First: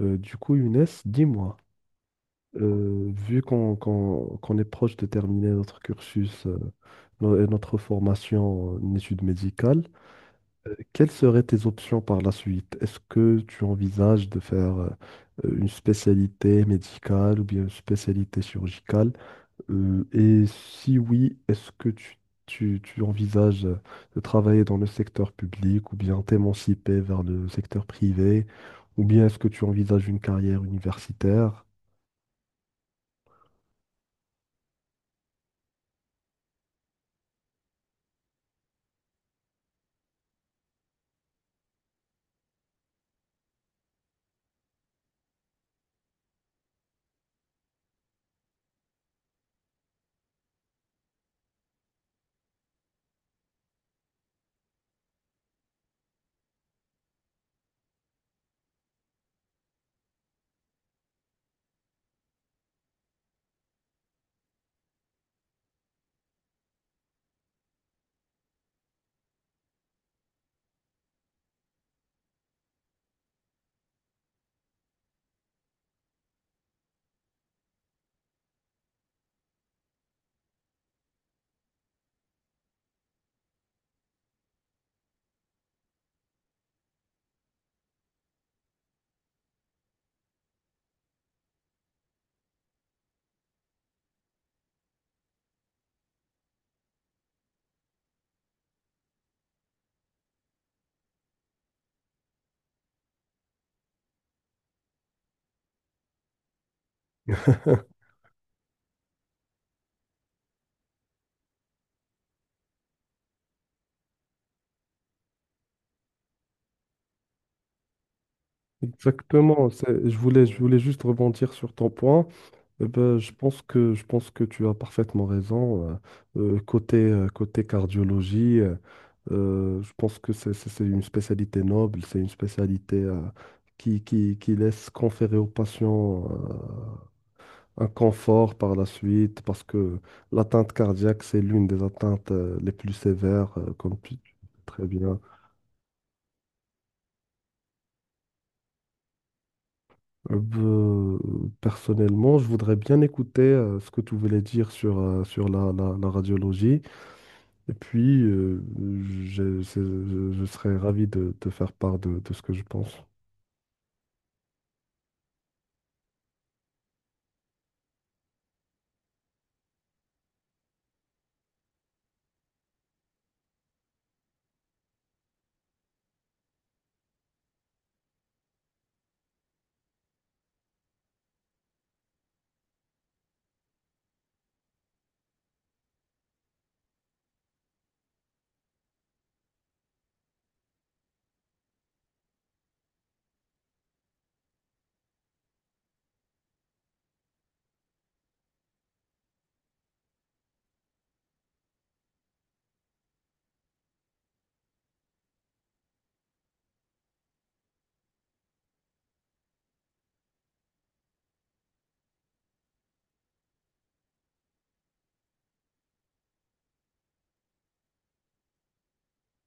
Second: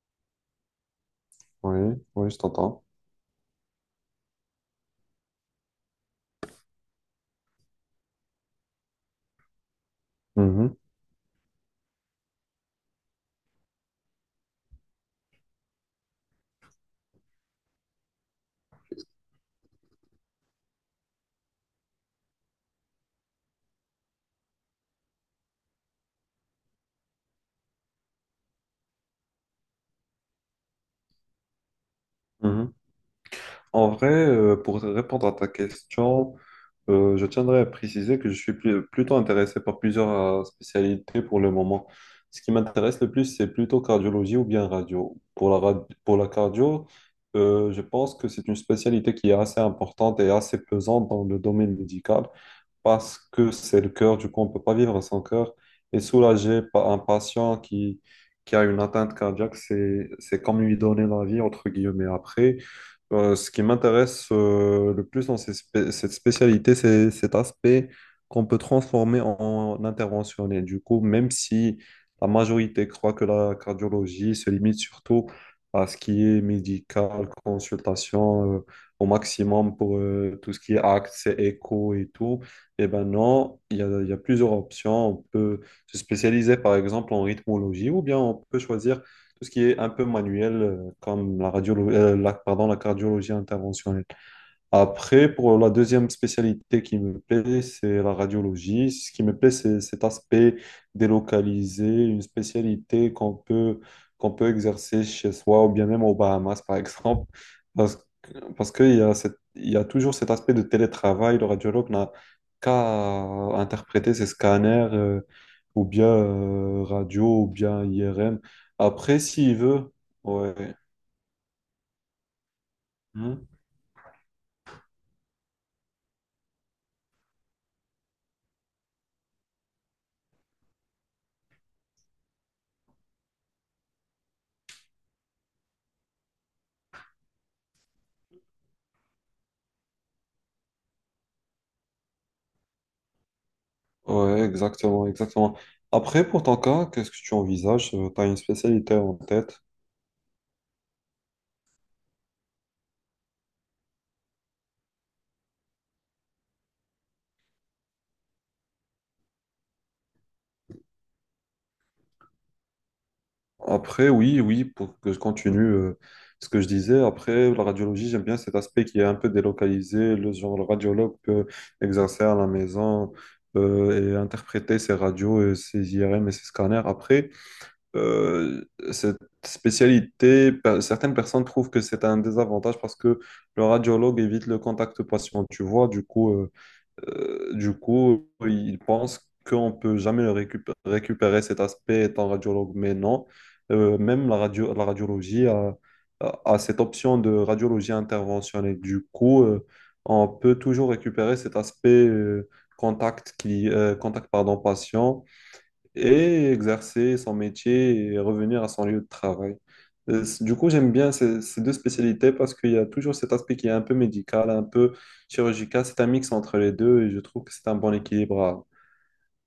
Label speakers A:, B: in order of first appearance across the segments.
A: Younes, dis-moi,
B: Oui, oui, je t'entends.
A: vu qu'on est proche de terminer notre cursus et notre formation en études médicales.
B: Mhm,
A: Quelles seraient tes options par la suite? Est-ce que tu envisages de faire une spécialité médicale ou bien une spécialité chirurgicale? Et si oui, est-ce que tu envisages de travailler dans le secteur public ou bien t'émanciper vers le secteur privé ou bien est-ce que tu envisages une carrière universitaire?
B: mhm. En vrai, pour répondre à ta question, je tiendrais à préciser que je suis plutôt intéressé par plusieurs spécialités pour le moment. Ce qui m'intéresse le plus, c'est plutôt cardiologie ou bien radio. Pour pour la cardio, je pense que c'est une spécialité qui est assez importante et assez pesante dans le domaine médical, parce que c'est le cœur, du coup, on ne peut pas vivre sans cœur. Et soulager un patient qui a une atteinte cardiaque, c'est comme lui donner la vie, entre guillemets. Après, ce qui m'intéresse le plus dans cette spécialité, c'est cet aspect qu'on peut transformer en interventionnel. Du coup, même si la majorité croit que la cardiologie se limite surtout à ce qui est médical, consultation au maximum pour tout ce qui est actes, écho et tout, eh ben non, il y a plusieurs options. On peut se spécialiser par exemple en rythmologie ou bien on peut choisir tout ce qui est un peu manuel, comme la radiologie, la, pardon, la cardiologie interventionnelle. Après, pour la deuxième spécialité qui me plaît, c'est la radiologie. Ce qui me plaît, c'est cet aspect délocalisé, une spécialité qu'on peut exercer chez soi ou bien même aux Bahamas, par exemple, parce, parce qu'il y a il y a toujours cet aspect de télétravail. Le radiologue n'a qu'à interpréter ses scanners, ou bien radio, ou bien IRM. Après, s'il
A: exactement,
B: veut,
A: c'est- je voulais,
B: ouais.
A: je voulais juste rebondir sur ton point. Eh ben,
B: Hmm.
A: je pense que tu as parfaitement raison. Côté cardiologie, je pense que c'est une spécialité noble, c'est une spécialité qui laisse conférer aux patients un confort par la suite, parce que l'atteinte cardiaque, c'est l'une des atteintes les plus sévères, comme tu
B: Ouais,
A: sais très
B: exactement,
A: bien.
B: exactement. Après, pour ton cas, qu'est-ce que tu envisages? Tu as une spécialité en tête?
A: Euh, ben, Personnellement, je voudrais bien écouter ce que tu voulais dire sur, sur la radiologie. Et puis, je serais ravi de te faire part de ce que je pense.
B: Après, oui, oui, pour que je continue ce que je disais. Après, la radiologie, j'aime bien cet aspect qui est un peu délocalisé. Le genre, le radiologue peut exercer à la maison, et interpréter ses radios, et ses IRM et ses scanners. Après, euh, cette spécialité, certaines personnes trouvent que c'est un désavantage parce que le radiologue évite le contact patient. Tu vois, du coup. Du coup, ils pensent qu'on ne peut jamais récupérer cet aspect étant radiologue, mais non. Même la radiologie a cette option de radiologie interventionnelle. Du coup, on peut toujours récupérer cet aspect contact, pardon, patient, et exercer son métier et revenir à son lieu de travail. Du coup, j'aime bien ces deux spécialités parce qu'il y a toujours cet aspect qui est un peu médical, un peu chirurgical. C'est un mix entre les deux et je trouve que c'est un bon équilibre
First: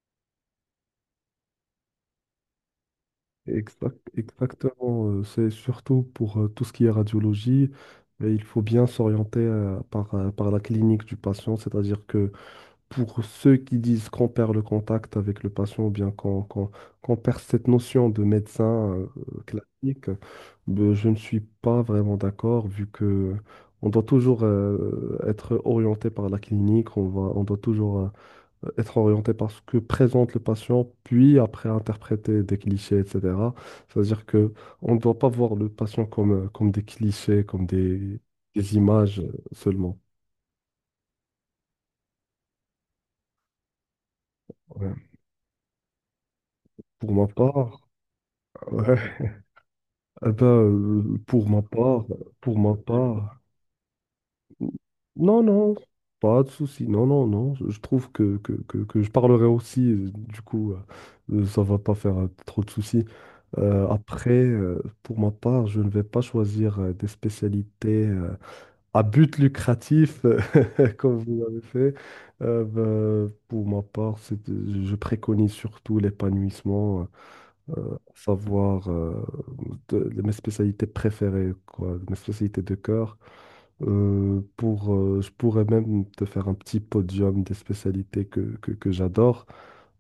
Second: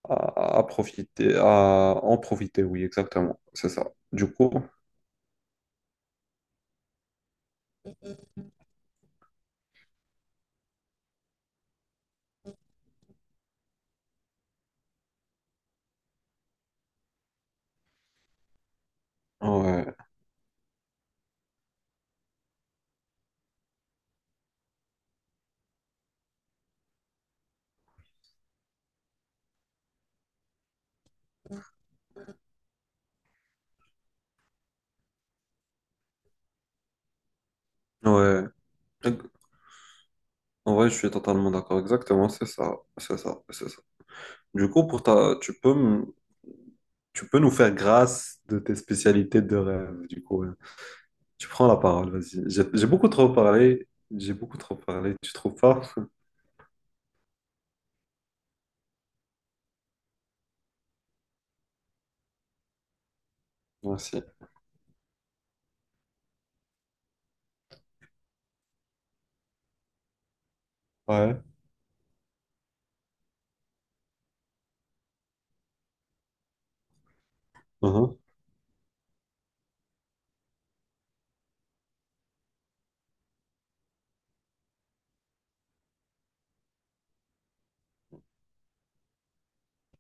B: à profiter, à en profiter. Oui, exactement. C'est ça.
A: Exact-
B: Du coup,
A: exactement, euh, c'est surtout pour tout ce qui est radiologie, et il faut bien s'orienter par la clinique du patient, c'est-à-dire que pour ceux qui disent qu'on perd le contact avec le patient ou bien qu'on perd cette notion de médecin euh,
B: ouais,
A: classique. Ben, je ne suis pas vraiment d'accord vu que on doit toujours être orienté par la clinique, on doit toujours être orienté par ce que présente le patient, puis après interpréter des clichés, etc. C'est-à-dire que on ne doit pas voir le patient comme, comme des clichés,
B: ouais.
A: des images seulement.
B: En vrai, je suis totalement d'accord. Exactement, c'est ça. C'est ça. C'est ça. Du coup, pour
A: Ouais.
B: ta, tu peux, me-
A: Pour ma
B: tu peux nous faire
A: part,
B: grâce de tes spécialités de rêve, du
A: Eh ben,
B: coup.
A: euh,
B: Tu
A: pour ma
B: prends la
A: part,
B: parole, vas-y.
A: pour ma
B: J'ai beaucoup trop
A: part,
B: parlé. J'ai beaucoup trop parlé. Tu
A: non,
B: trouves
A: non,
B: pas?
A: pas de souci, non, non, non, je trouve que, que je parlerai aussi, ça va pas faire trop de soucis.
B: Merci.
A: Pour ma part, je ne vais pas choisir des spécialités à but lucratif, comme
B: Ouais.
A: vous l'avez fait. Pour ma part, c'est- je préconise surtout l'épanouissement
B: Mhm.
A: savoir de mes spécialités préférées, quoi, mes spécialités de cœur. Je pourrais même te faire un petit podium des spécialités que j'adore.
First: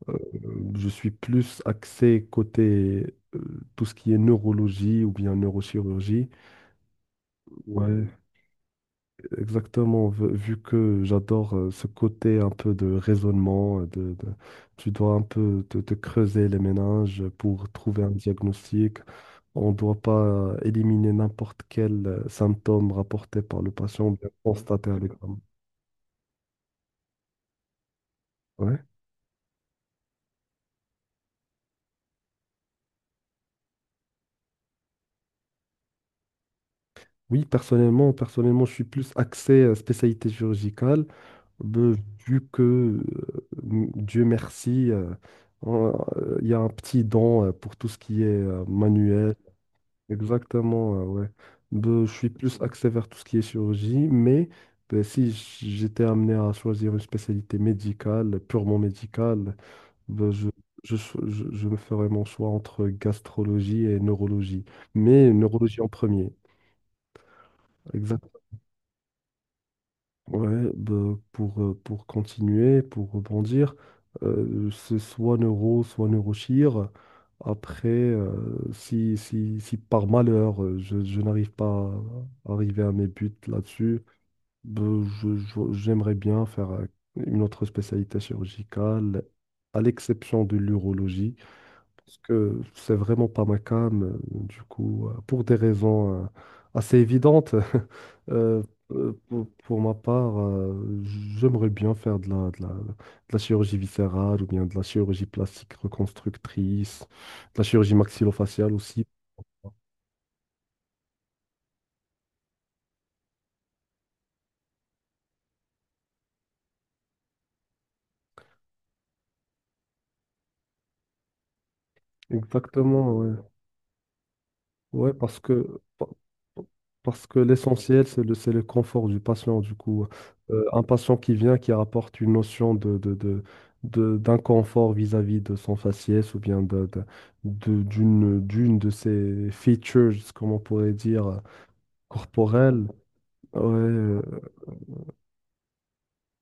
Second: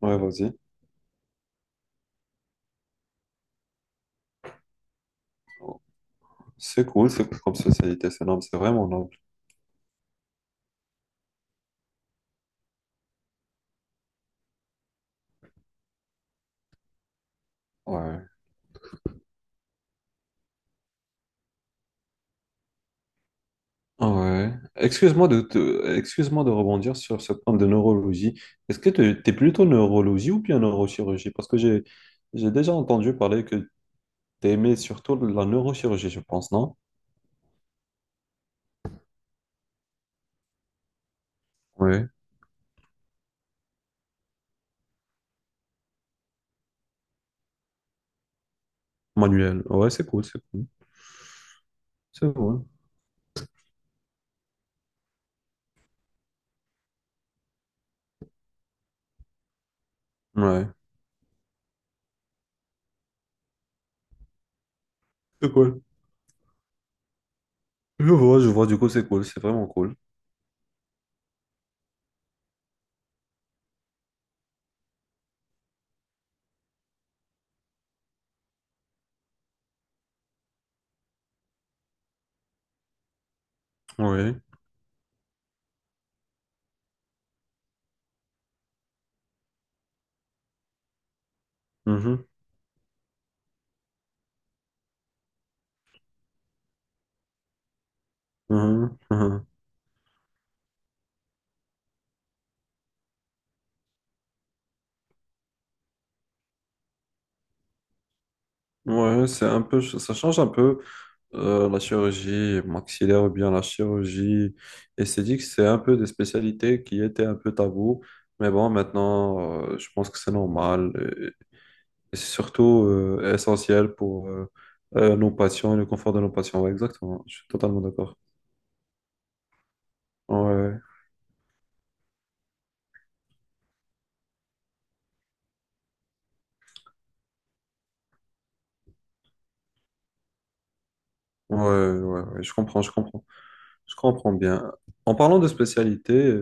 B: Ouais,
A: Euh,
B: vas-y.
A: je suis plus axé côté tout ce qui est neurologie ou bien neurochirurgie.
B: C'est cool comme
A: Ouais,
B: société. C'est noble, c'est vraiment noble.
A: exactement, vu que j'adore ce côté un peu de raisonnement, tu dois un peu te creuser les méninges pour trouver un
B: Ouais.
A: diagnostic. On ne doit pas éliminer n'importe quel symptôme rapporté par le patient ou bien
B: Ouais.
A: constaté avec un-
B: Excuse-moi de rebondir sur ce point de neurologie.
A: Ouais.
B: Est-ce que tu es plutôt neurologie ou bien neurochirurgie? Parce que j'ai déjà entendu parler que tu aimais surtout la neurochirurgie, je pense, non?
A: Oui, personnellement, je suis plus axé spécialité chirurgicale, euh,
B: Ouais.
A: vu que, Dieu merci, on- il y a un petit don pour tout ce qui est manuel.
B: Manuel. Ouais, c'est cool, c'est cool.
A: Exactement, ouais. Ben, je suis
B: C'est
A: plus
B: cool.
A: axé vers tout ce qui est chirurgie, mais ben, si j- j'étais amené à choisir une spécialité médicale, purement médicale, ben, je,
B: Ouais.
A: je me ferais mon choix entre gastrologie et neurologie. Mais
B: C'est cool.
A: neurologie en premier.
B: Je vois, du coup, c'est cool, c'est vraiment cool.
A: Ouais, bah, pour continuer, pour rebondir, c'est soit Neuro, soit Neurochir. Après, euh, Si, si par malheur, je n'arrive pas à arriver à mes buts là-dessus,
B: Oui.
A: bah, j'aimerais bien faire une autre spécialité chirurgicale, à l'exception de l'urologie. Parce
B: Mhm,
A: que c'est vraiment pas ma came. Pour des raisons assez évidentes, euh,
B: mhm, mhm.
A: pour ma part, j'aimerais bien faire de la, de la, de la chirurgie viscérale ou bien de la chirurgie plastique reconstructrice, de la chirurgie maxillofaciale aussi.
B: Ouais, c'est un peu, ça change un peu, la chirurgie maxillaire ou bien la chirurgie esthétique. C'est un peu des spécialités qui étaient un peu tabou. Mais bon, maintenant, je pense que c'est normal, et, et c'est surtout
A: Exactement, ouais.
B: essentiel pour
A: Ouais,
B: nos
A: parce
B: patients et
A: que,
B: le confort de nos
A: pa-
B: patients. Ouais, exactement,
A: parce
B: je
A: que
B: suis totalement
A: l'essentiel,
B: d'accord.
A: c'est c'est le confort du patient. Du coup,
B: Ouais,
A: un patient qui vient, qui apporte une notion d'inconfort vis-à-vis de son faciès ou bien d'une, d'une de ses features, comme on pourrait dire,
B: ouais, ouais, ouais, je comprends,
A: corporelles,
B: je comprends.
A: ouais,
B: Je comprends bien. En parlant de spécialité,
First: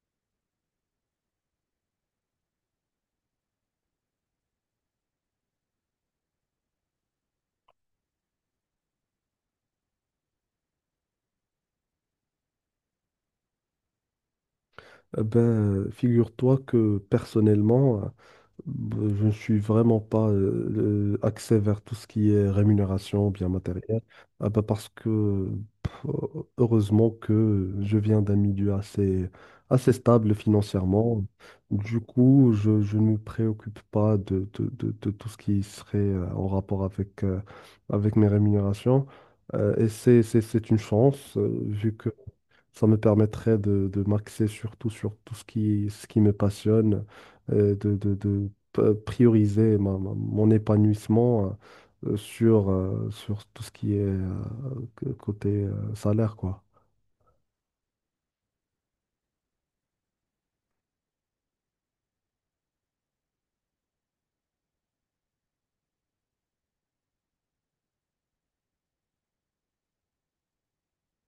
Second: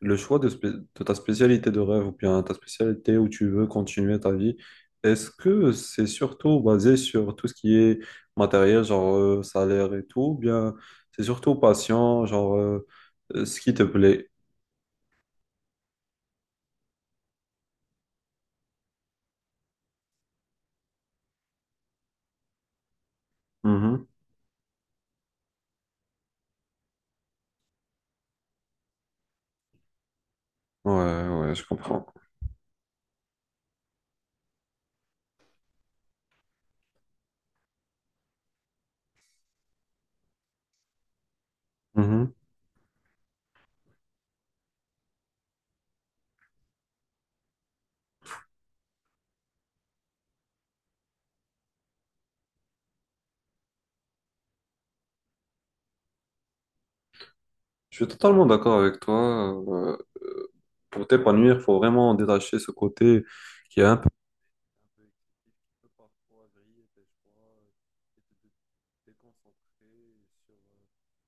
B: le choix de ta spécialité de rêve ou bien ta spécialité où tu veux continuer ta vie, est-ce que c'est surtout basé sur tout ce qui est matériel, genre salaire et tout, ou bien c'est surtout patient, genre ce qui te plaît?
A: eh ben, figure-toi que personnellement, je ne suis vraiment pas axé vers tout ce qui est rémunération, bien matériel.
B: Mhm.
A: Ah bah parce que pff, heureusement que je viens d'un milieu assez stable financièrement.
B: Ouais, ouais, je
A: Du
B: comprends.
A: coup, je ne me préoccupe pas de tout ce qui serait en rapport avec, avec mes rémunérations. Et c'est une chance, vu que
B: Mhm.
A: ça me permettrait de m'axer surtout sur tout ce qui me passionne, prioriser mon épanouissement sur tout ce qui est côté salaire, quoi.
B: Je suis totalement d'accord avec toi. Euh, pour t'épanouir, il faut vraiment détacher ce côté qui est un peu excessif qui peut parfois griller tes choix et déconcentrer sur,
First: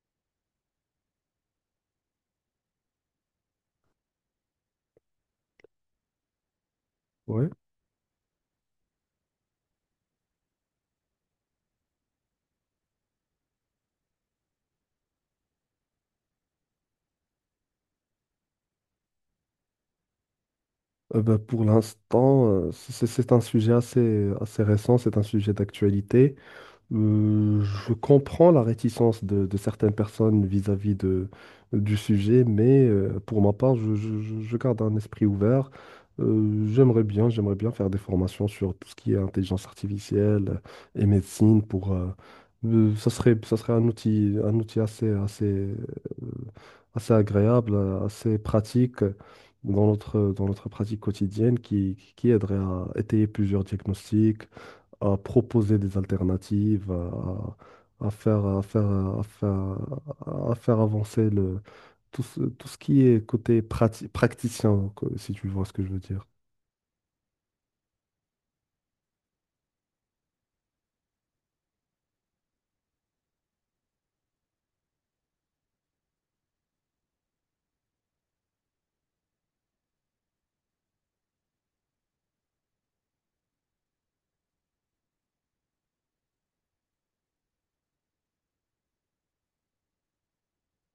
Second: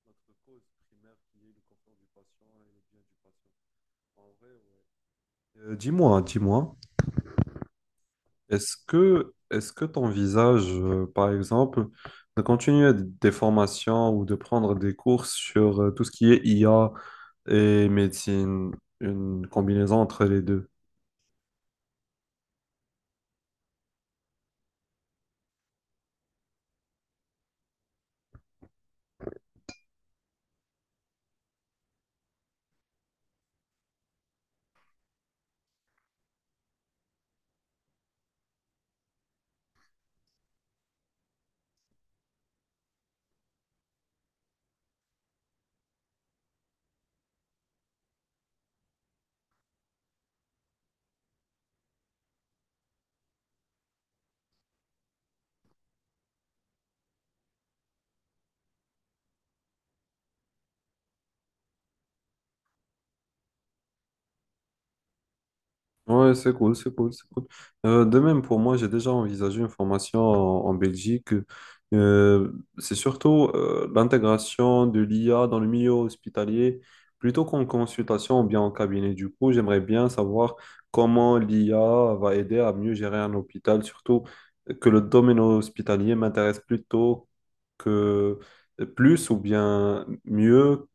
B: notre cause primaire qui est le confort du patient et le bien du patient. En vrai, ouais. Dis-moi, dis-moi,
A: Ouais.
B: est-ce que t'envisages, par exemple, de continuer des formations ou de prendre des cours sur tout ce qui est IA et médecine, une combinaison entre les deux?
A: Pour l'instant, c'est un sujet assez récent, c'est un sujet d'actualité. Je comprends la réticence de certaines personnes vis-à-vis de, du sujet, mais pour ma part, je garde un esprit ouvert. J'aimerais bien, j'aimerais bien faire des formations sur tout ce qui est intelligence artificielle et médecine pour, ça serait un outil assez agréable, assez pratique dans notre pratique quotidienne qui aiderait à étayer plusieurs diagnostics, à proposer des alternatives, à, à faire, à faire, à faire, à faire avancer le, tout ce qui est côté praticien, quoi, si tu vois ce que je veux dire.
B: Ouais, c'est cool, c'est cool, c'est cool. De même, pour moi, j'ai déjà envisagé une formation en Belgique. C'est surtout l'intégration de l'IA dans le milieu hospitalier, plutôt qu'en consultation ou bien en cabinet. Du coup, j'aimerais bien savoir comment l'IA va aider à mieux gérer un hôpital, surtout que le domaine hospitalier m'intéresse plutôt que plus ou bien mieux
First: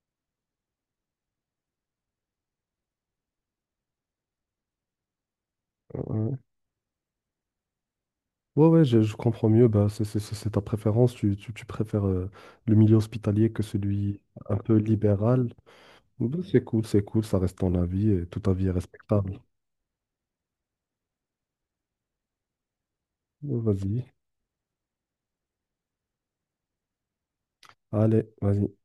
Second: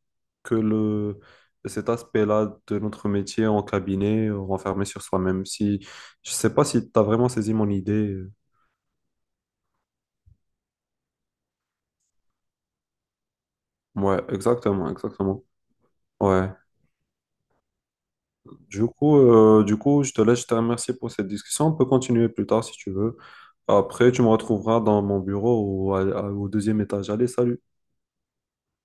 B: que le cet aspect-là de notre métier en cabinet, renfermé sur soi-même. Si, je
A: Ouais,
B: sais pas si tu as vraiment saisi mon idée.
A: ouais, je comprends mieux. Bah, c'est ta préférence. Tu préfères le milieu hospitalier que
B: Ouais,
A: celui un peu
B: exactement, exactement.
A: libéral. Bah,
B: Ouais.
A: c'est cool, c'est cool. Ça reste ton avis et tout avis est respectable.
B: Du coup, je te laisse, je te remercie pour cette discussion. On peut continuer plus tard si tu veux.
A: Vas-y.
B: Après, tu me retrouveras dans mon bureau ou au deuxième étage. Allez, salut.
A: Allez, vas-y.